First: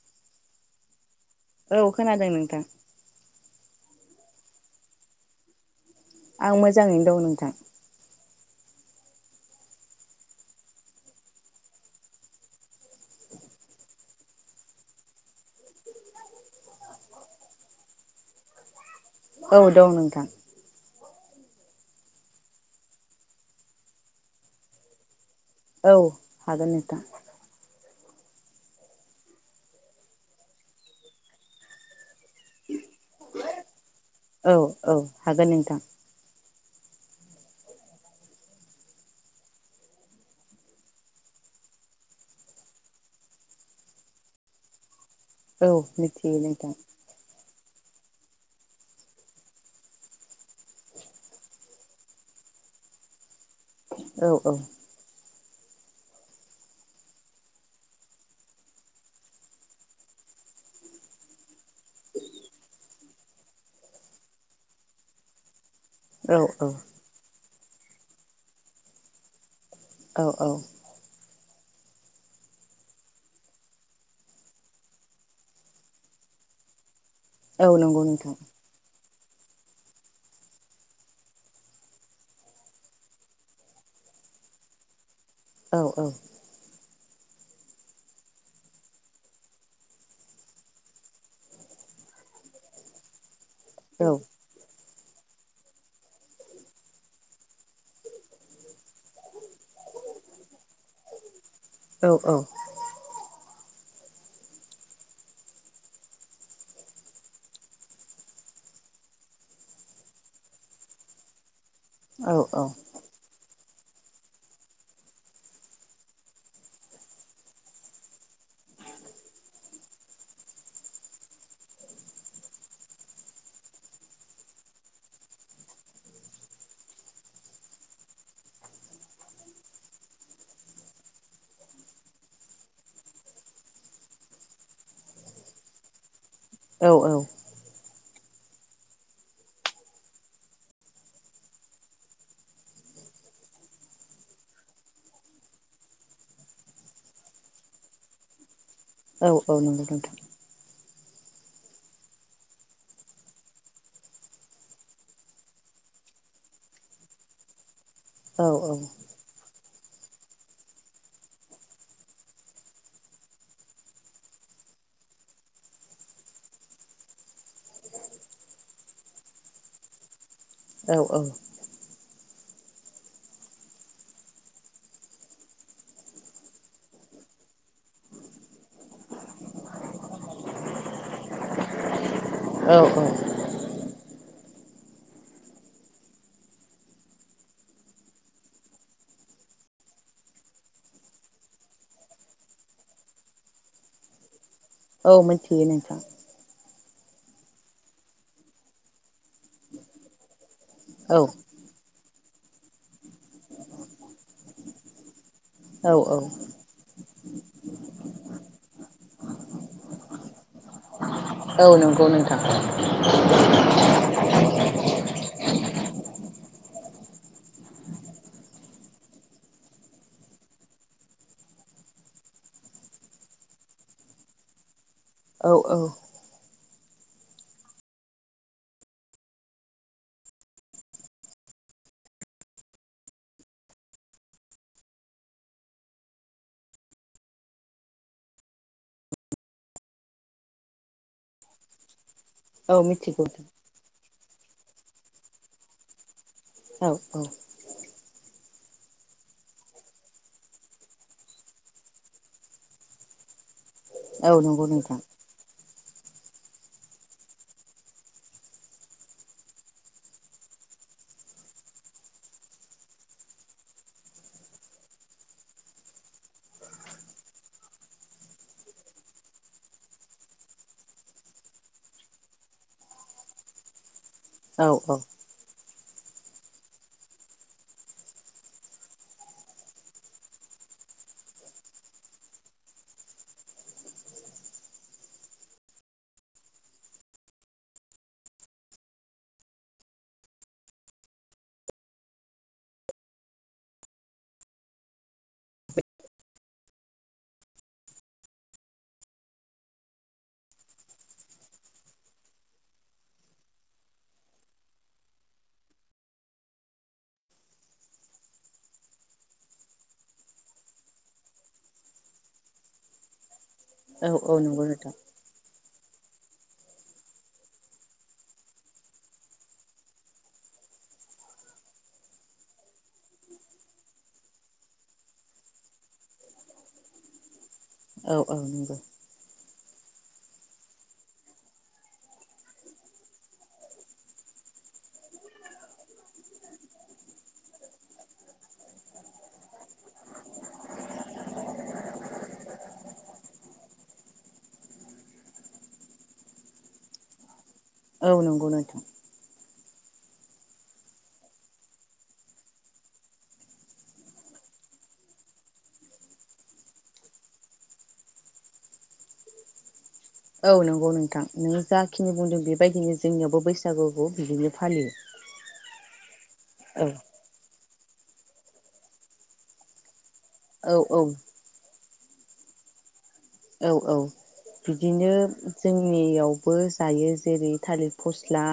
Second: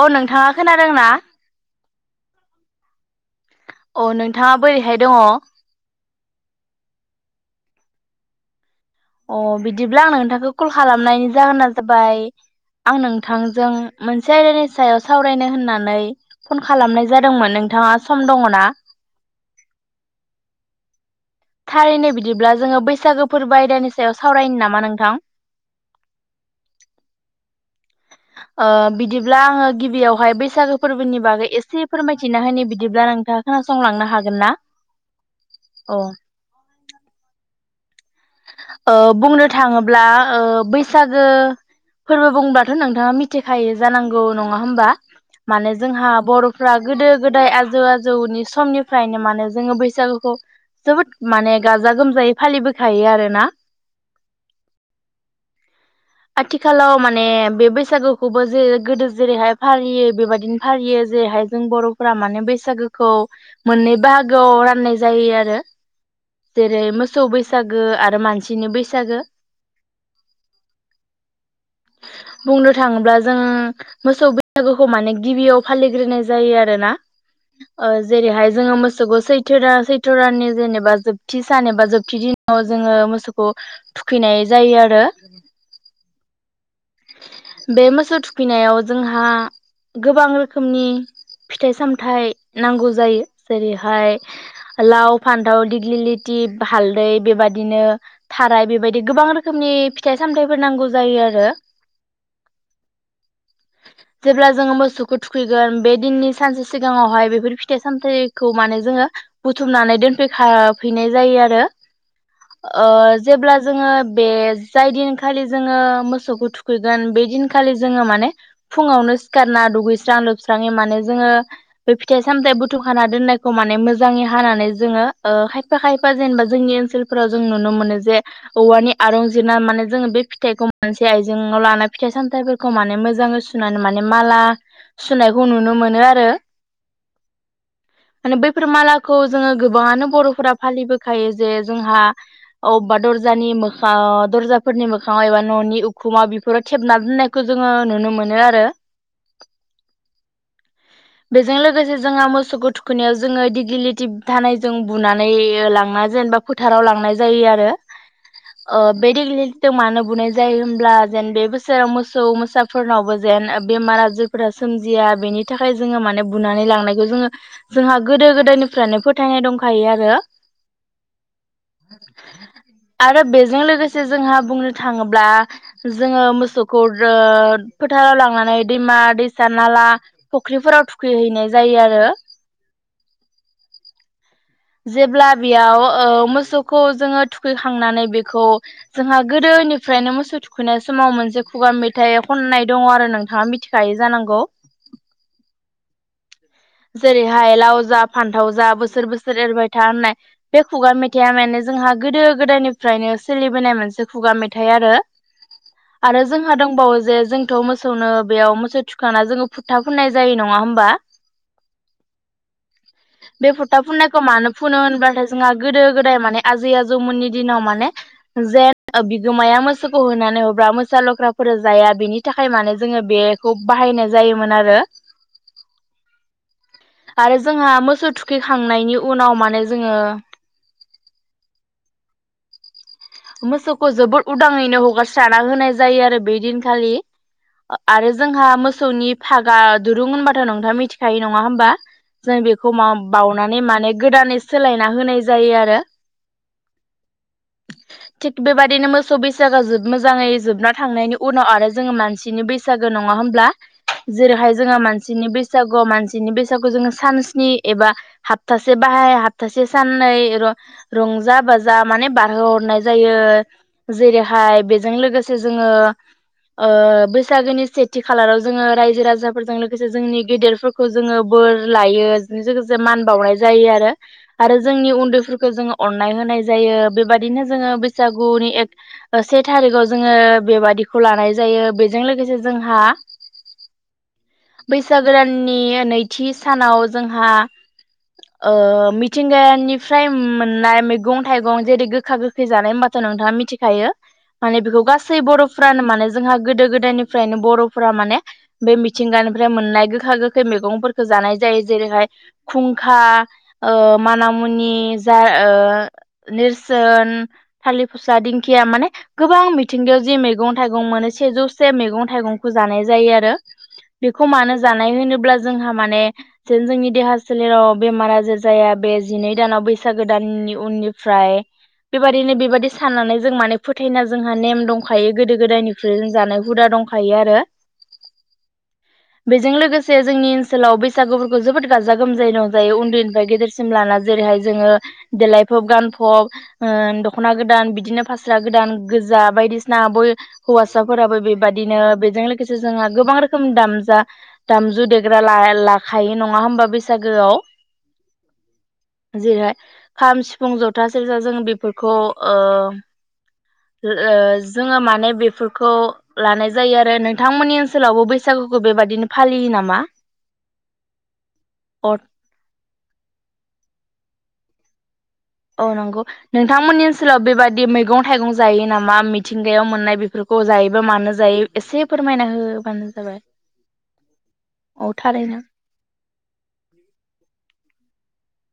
अ नोंथाङा खोनादों ना? औ खोनादों नोंथां औ अ नोंथाङा बोरैहाय दङ? आं मोजाङैनो दं नोंथां। अ बिदिब्ला आं नोंथांखौ कल खालामनायनि जाहोना जाबाय आं नोंथांजों मोनसे आयदानि सायाव सावरायनो होननानै फन खालामनाय जादोंमोन नोंथाङा सम दङ ना? औ दं नोंथां। थारैनो बिदिब्ला जोङो बैसागो फोरबो आयदानि सायाव सावरायनो नामा नोंथां औ हागोन नोंथां। ओ बिदिब्ला आङो गिबियावहाय बैसागो फोरबोनि बागै एसे फोरमायथिना होनो बिदिब्ला नोंथाङा खोनासंलांनो हा औ औ हागोन नोंथां। ओ बुंनो थाङोब्ला ओ बैसागो फोरबो बुंब्लाथ नोंथाङा मिथिखायो जानांगौ नङा होमबा औ माने जोंहा मिथियो बर' नोंथां फ्रा गोदो गोदाय आ जै आजौनि समनिफ्रायनो माने जोङो बैसागुखौ जोबोद माने गाजा गोमजायै फालिबो थायो आरो ना? औ औ। आथिखालाव माने बे बैसागुखौबो जे गोदो जेरैहाय फालियो बेबदिनो फालियो जेरैहाय जों बर'फोरा माने बैसागुखौ मोननै बाहागोआव राननाय जायो आरो। औ जेरै औ मोसौ बै बैसागो आरो मानसिनि बैसागो। औ औ बुंनो थाङोब्ला जों मोसौ बैसागोखौ माने गिबियाव फालिग्रोनाय जायो आरोना। औ ओ नंगौ नोंथां जेरैहाय जोङो मोसौखौ सैथ थो दा सैथ दाननि जेनेबा जोबथि सान एबा जोबथि दिन जोङो मोसौखौ थुखैनाय जायो आरो। औ औ। बे मोसौ थुखैनायाव जोंहा गोबां रोखोमनि फिथाइ सामथाइ नांगौ जायो। औ जेरैहाय लाव फान्थाव दिग्लिलिति हालदै बेबादिनो थाराय बेबायदि गोबां रोखोमनि फिथाइ सामथाइफोर नांगौ जायो आरो। औ औ जेब्ला जोङो मोसौखौ थुखैगोन बे दिननि सानसे सिगाङावहाय बेफोर फिथाइ सामथायाइखौ माने जोङो बुथुमनानै दोनफैखाफैनाय जायो आरो। औ ओ जेब्ला जोङो बे जाय दिनखालि जोङो मोसौ थु खैगोन बे दिनखालि जोङो माने फुङावनो सिखारना दुगैस्रां लोबस्राङै माने जोङो बे फिथाइ सामथाइ बुथुमखाना दोननायखौ माने मोजाङै हानानै जोङो ओ खायफा खायफा जेनेबा जोंनि ओनसोलफोराव जों नुनो मोनो जे औवानि आरुं जिरना माने जोङो बे फिथाइखौ मोनसे आयजे जों लानाय फिथाइ सामथायाइफोरखौ माने मोजाङै सुनानै माने माला सुनायखौ नुनो मोनो आरो। औ औ माने बैफोर मालाखौ जोङो गोबाङानो बर'फोरा फालिबोखायो जे जोंहा अबेबा दरजानि मोखाआव दरजाफोरनि मोखाङाव एबा न' नि उखुमाव बेफोरो थेबना दोननायखौ जोङो नुनो मोनो आरो औ औ नंगौ नोंथां। बेजों लोगोसे जोङो मोसौखौ थुखैनायाव जोङो दिग्लिलिटि धानायजों बुनानै लांना जेनेबा फोथाराव लांनाय जायो आरो। औ औ ओ बे दिगलि जों मानो बुनाय जायो ब्ला जेन बे बोसोराव मोसौ मोसाफोरनावबो जेन बेमार आजारफोरा सोमजिया बेनि थाखाय जोङो माने बुनानै लांनायखौ जोङो जोंहा गोदो गोदायनिफ्रायनो फोथायनाय दंखायो आरो। औ औ। आरो बेजों लोगोसे जोंहा बुंनो थाङोब्ला जोङो मोसौखौ रो फोथाराव लांनानै दैमा दैसा नाला फुख्रिफोराव थुखैहैनाय जायो आरो औ औ जेब्ला बेयाव ओ मोसौखौ जोङो थुखैखांनानै बेखौ जोंहा गोदोनिफ्रायनो मोसौ थुखैनाय समाव मोनसे खुगा मेथाइ खननाय दङ आरो नोंथाङा मिथिखायो जानांगौ औ मोनथियो नोंथां। जेरैहाय लाव जा फान्थाव जा बोसोर बोसोर एरबाय था होननाय। बे खुगा औ मेथाया माने जोंहा गोदो गोदायनिफ्रायनो सोलिबोनाय मोनसे खुगा मेथाइ आरो औ औ आरो जोंहा दंबावो जे जोंथ मोसौनो बेयाव मोसौ थुखैखांना जोङो फुथा फुननाय जायो नङा होमबा। औ नंगौ नोंथां बे फुथा फुननायखौ मानो फुनो होनबाथाय जोंहा गोदो गोदाय माने आजै आजौमोननि दिनाव माने जेन बिगोमाया मोसौखौ होनानै हरब्ला मोसा लख्राफोर जाया बेनि थाखाय माने जोङो बेखौ बाहायनाय जायोमोन आरो औ औ आरो जोंहा मोसौ थुखैखांनायनि उनाव माने जोङो मोसौखौ जोबोद उदाङैनो हगारस्राना होनाय जायो आरो बे दिनखालि आरो जोंहा मोसौनि फागा दुरुं होनबाथ नोंथाङा मिथिखायो नङा होमबा जों बेखौ औ माव मिथिगौ बावनानै माने गोदानै सोलायना होनाय जायो आरो औ औ थिग बेबायादिनो मोसौ बैसागो जोब मोजाङै जोबना थांनायनि उनाव आरो जोङो मानसिनि बैसागो नङा होमब्ला‌। औ जेरैहाय नंगौ जोंहा नोंथां मानसिनि बैसागु मानसिनि बैसागु जों सानस्नि एबा हाफ्थासे बाहाय हाफ्थासे साननै रंजा बाजा माने बारहोहरनाय जायो जेरैहाय बेजों लोगोसे जोङो ओ बैसागोनि सेथि खालाराव जोङो रायजो राजाफोरजों लोगोसे जोंनि गेदेरफोरखौ जोङो बोर लायो बे लोगोसे मान बावनाय जायो आरो। आरो औ जोंनि उन्दैफोरखौ जोङो। अननाय होनाय जायो बेबदिनो जोङो बैसागुनि एक से थारिखआव जोङो बेबादिखौ लानाय जायो बेजों लोगोसे जोंहा बैसागो दाननि नैथि सानाव जोंहा ओ मिथिंगानिफ्राय मोननाय मैगं थाइगं जेरै गोखा गोख खै जानाय बाथ नोंथाङा मिथिखायो माने बेखौ गासै बर'फ्रानो माने जोंहा गोदो गोदायनिफ्रायनो बर'फोरा माने बे मिथिंगानिफ्राय मोननाय गोखा गोखै मैगंफोरखौ जानाय जायो। जेरैहाय खुंखा ओ मानामुनि जा ओ नेरसोन। थालिर फसा दिंखिया माने गोबां मिथिंगायाव जि मैगं थाइगं मोनो सेजौसे मैगं थाइगंखौ जानाय जायो आरो। औ बेखौ औ मानो नंगौ जानाय नोंथां होनोब्ला जोंहा माने जेन जोंनि देहा सोलेराव बेमार आजार जाया बे जिनै दानाव बैसागो दाननि उननिफ्राय बेबायदिनो बेबायदि साननानै जों माने फोथायना जोंहा नेम दंखायो गोदो गोदायनिफ्राय्रुइ जों जानाय हुदा दंखायो आरो औ औ नंगौ। बेजों लोगोसे जोंनि ओनसोलाव बैसागुफोरखौ जोबोद गाजा गोमजायै रंजायो उन्दैनिफ्राय गेदेरसिम लाना जेरैहाय जोङो देलायफब गानफब ओ दखना गोदान बिदिनो फास्रा गोदान गोजा बायदिसिना बय हौवासाफोराबो बेबादिनो बेजों लोगोसे जोंहा गोबां रोखोम दामजा दामजु देग्रा लाखायो नङा होमबा बैसागोआव औ नंगौ नोंथ जेरैहाय खाम सिफुं जथा सेरजा जों बेफोरखौ ओ ओ जोङो माने बेफोरखौ लानाय जायो आरो नोंथांमोननि ओनसोलावबो बैसागुखौ बेबादिनो फालियो नामा? औ नोंगौ नोंथां नों अ जाखिनि बुंदों बेबायदिनो जोंनियावबो बैसागुखौ बिदिनो फालियो। औ नंगौ। नोंथांमोननि औ ओनसोलाव बेबायदि मैगं मैगं थाइगं जायो नामा मिथिंगायाव मोननाय बेफोरखौ खौ जायोबा औ मानो जायो एसे फोरमायना होबानो जाबाय। औ औ औ बिदिनो थारैनो जोंनियावबो जायो जेरै थालिर फस थ्ला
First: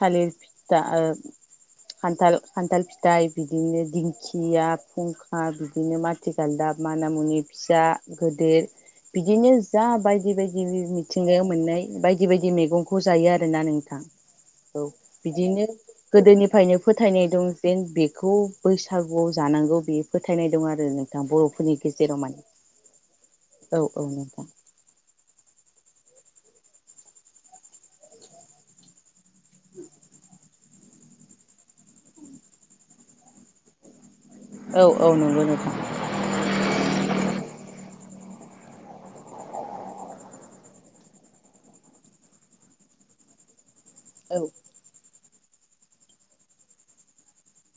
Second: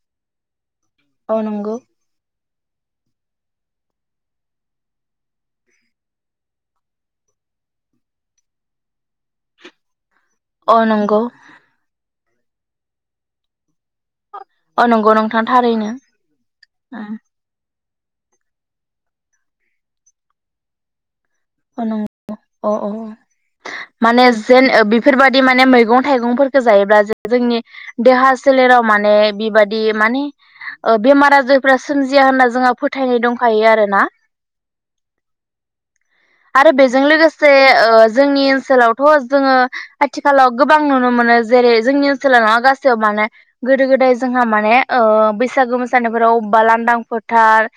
थालिर पि दा ओ औ नंगौ खान्थाल। खान्थाल फिथाइ बिदिनो दिंखिया फुंखा बिदिनो माथि गालदाब मानामुनि फिसा गोदर बिदिनो जा बाय जिबायदि औ मि नंगौ मिथिंगायाव मोननाय बायदि बायदि बायदि मैगंखौ जायो आरोना नोंथां। औ नंगौ नोंथां बिदिनो थारैनो गोदोनिफ्रायनो फोथायनाय दं जेन बेखौ बैसागुआव जानांगौ बे फोथायनाय दं आरो नो थां बरफोरनि औ नं गेजेराव माने अ अ औ औ माने नोंथां जेन बिफोरबा दि माने मैगं थाइगंफोरखौ जायोब्ला जोंनि देहा सोलेराव माने बेबादि माने ओ बेमार आजारफ्रा सोमजिया होनना जोंहा फोथायनाय दंखायो आरोना। औ औ नंगौ नोंथां। आरो बेजों लोगोसे ओ जोंनि ओनसोलावथ जोङो आथिखालाव गोबां नुनो मोनो जेरै जोंनि ओनसोलाव नङा गासैयाव माने गोदो गोदाय औ जोंहा माने ओ बैसागो मोसानायफोराव बा लांदां फोथार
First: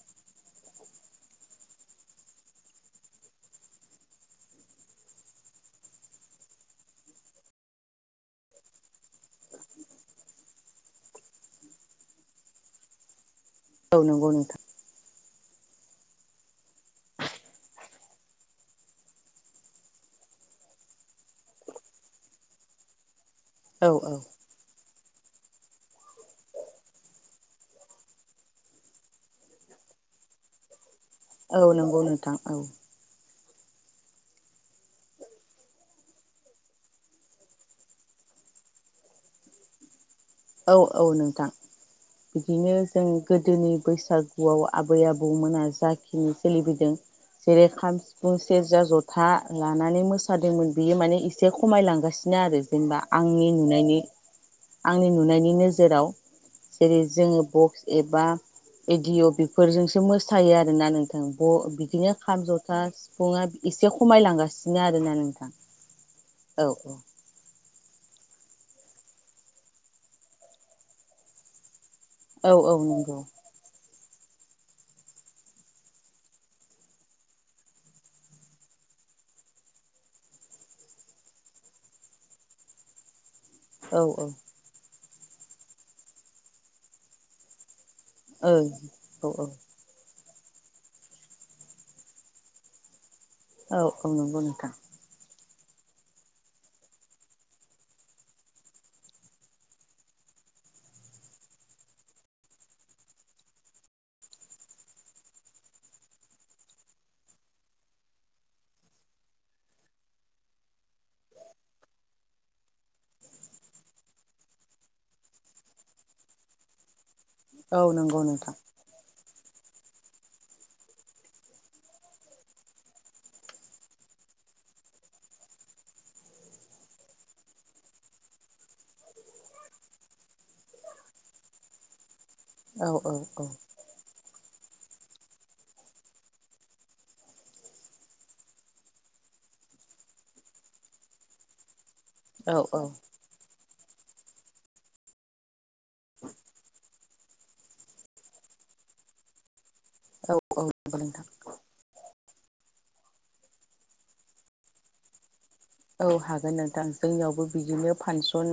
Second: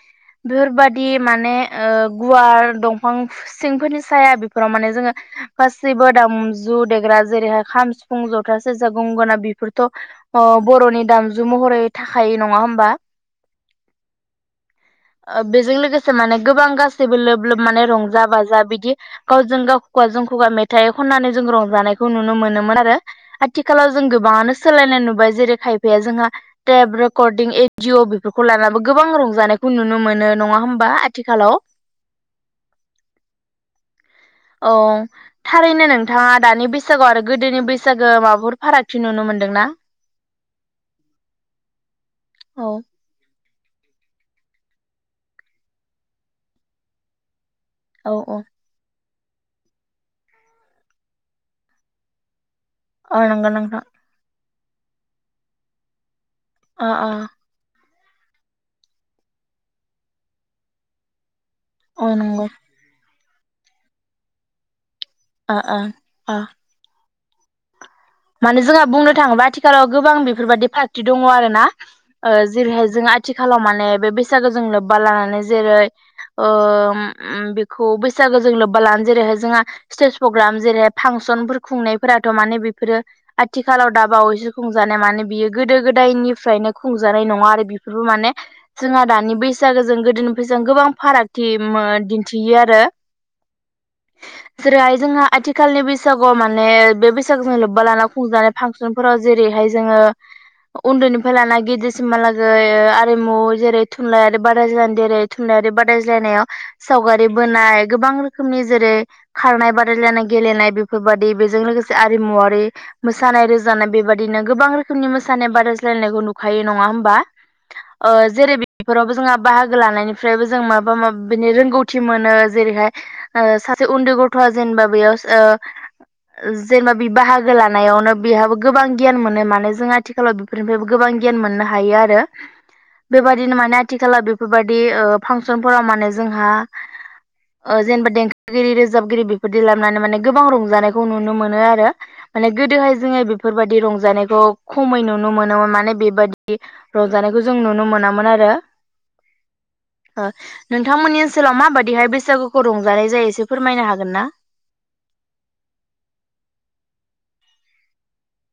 बेफोरबादि माने ओ गुवार दंफां बिफां सिंफोरनि साया बेफोराव माने जोङो गासैबो दामजु देग्रा जेरैहाय खाम, सिफुं, जथा, सेरजा, गंगोना बेफोरथ' अ बर'नि दामजु महरै थाखायो नङा होमबा? औ नंगौ नोंथां। ओ बेजों लोगोसे माने गोबां गासैबो लोब लोब माने रंजा-बाजा बिदि गावजों गाव खुगाजों खुगा मेथाइ खननानै जों रंजानायखौ नुनो मोनोमोन आरो आथि औ आथिखालाव जों गोबाङानो सोलायनाय नुबाय जेरै खायफाया जोंहा टेब रेकर्डिं एदिअ बेफोरखौ लानानै गोबां रंजानायखौ नुनो मोनो नङा होम्बा आ औ नंगौ नोंथां। औ। औ थारैनो नोंथाङा दानि बैसागोआव आरो गोदोनि बैसागो माबाफोर फारागथि नुनो मोनदोंना? औ औ नोंथां बिदिनो औ जों गोदोनि बैसागुआव आबै आबौमोना जाखिनि सोलिबोदों जेरै खाम औ सिफुं औ सेरजा जथ था लानानै मोसादोंमोन बेयो माने एसे खमायलांगासिनो आरो जेनेबा औ आंनि नंगौ नोंथां नुनायनि आंनि नुनायनि नोजोराव अ जेरै अ जोङो बक्स एबा एदिअ बेफोरजोंसो मोसायो आरोना नोंथां अ औ बिदिनो खाम नंगौ जथा सिफुङा एसे खमायलांगासिनो आरो [unintelligible] नोंथां अ अ अ औ औ। माने जोंहा बुंनो थाङोबा आथिखालाव गोबां बेफोरबादि पार्टि दङ आरो ना। ओ औ औ जेरैहाय जों नंगौ आथिखालाव माने बे बैसागोजों लोब्बा लानानै जेरै ओ मम बेखौ बैसागोजों लोब्बा लानानै जेरैहाय जोंहा स्टेज प्रग्राम जेरैहाय फांसनफोर खुंनायफोराथ माने बेफोरो आथिखालाव औ औ ओं दाबावैसो खुंजानाय मानो बियो गोदो गोदायनिफ्रायनो खुंजानाय नङा आरो बेबो माने जोंहा औ औ दानि बैसागोजों गोदोनि जों गोबां फारागथि मओ दिन्थियो आरो औ खम नंगौ नोंथां। खालि बैसागुआव माने बे बैसागुजों बा लाना खुंजानाय फांसनफोराव जेरैहाय जोङो उन्दैनिफ्राय लाना गिदिरसिमहालागै आरिमु जेरै थुनलाइयारि बादाज्लाय जेरै थुनलाइयारि बादायज्लायनायाव सावगारि बोनाय गोबां रोखोमनि जेरै खारनाय बादायलायनाय गेलेनाय बेफोरबादि बेजों लोगोसे आरिमुवारि मोसानाय रोजानाय बेबादिनो गोबां रोखोमनि मोसानाय बादायज्लायनायखौ नुखायो नङा होमबा औ ओ नंगौ नोंथां जेरै बेफोरावबो जोंहा बाहागो लानायनिफ्रायबो जों माबा माबिनि रोंगौथि मोनो जेरैहाय सासे उन्दै गथ'आ जेनेबा बेयाव जेनेबा बे बाहागो बाहागो लानायावनो बेहाबो गोबां गियान मोनो माने जों आथिखालाव बेफोरनिफ्रायबो गोबां गियान मोननो हायो आरो। औ औ औ बेबायादिनो माने आथिखाला बे बेफोरबायदि ओ फांसनफोराव माने जोंहा जेनेबा देंखोगिरि रोजाबगिरि बेफोरदि लाबोनानै माने गोबां रंजानायखौ नुनो मोनो आरो माने औ गोदोहाय जोङो बेफोरबायदि रंज रंजानायखौ खमै नुनो मोनोमोन माने बेबादि रंजानायखौ जों नुनो मोनामोन आरो। ओ औ औ नंगौ नोंथांमोननि नोंथां ओनसोलाव माबादिहाय बैस सागुखौ रंजानाय जायो एसे फोरमायनो हागोन ना औ हागोन नोंथां जोंनियावबो बिदिनो फानसन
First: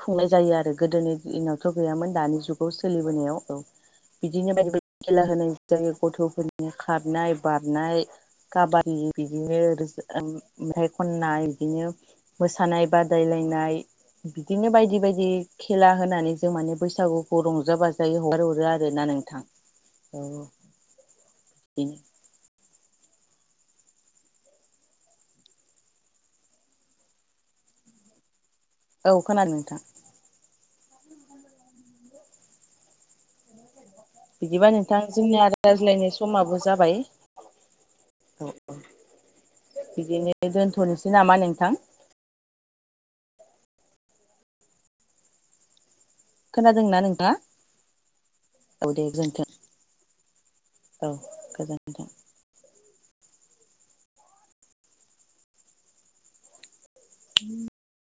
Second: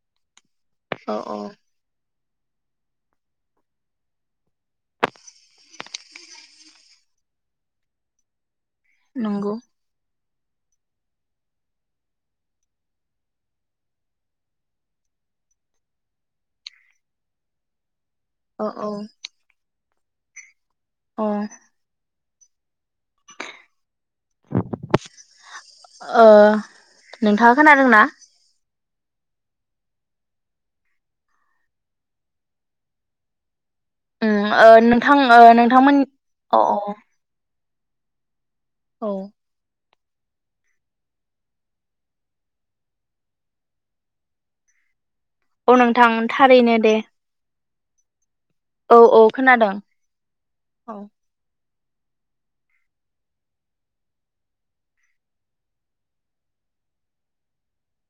खुंनाय जायो आरो गोदोनि दिनावथ गैयामोन दानि बेखौ सोलिबोनायाव औ बिदिनो बायदि बायदि खेला होनाय जायो गथफोरनि खारनाय बारनाय काबादि नंगौ बिदिनो ओं ओमफ्राय खननाय बिदिनो मोसानाय बादायलायनाय बिदिनो बायदि बायदि खेला होनानै जों माने बैसागुखौ रंजााबाज फै अ हगारहरो ओ आरोना नोंथां औ [inaudible] ओ नोंथाङा खोनादोंना? औ खोनादों नोंथां। उम ओ बिदिबा नोंथां जोंनिया ओ नोंथांमोन रायज्लायनाय समाबो अ अ जाबाय। अ औ बिदिनो दोनथनोसै नामा नोंथां अ नों थां थारैनो दे। खोनादोंना नोंथाङा औ दे औ गोजोनथों खोनादों। औ गोजोन नोंथां [unintelligible]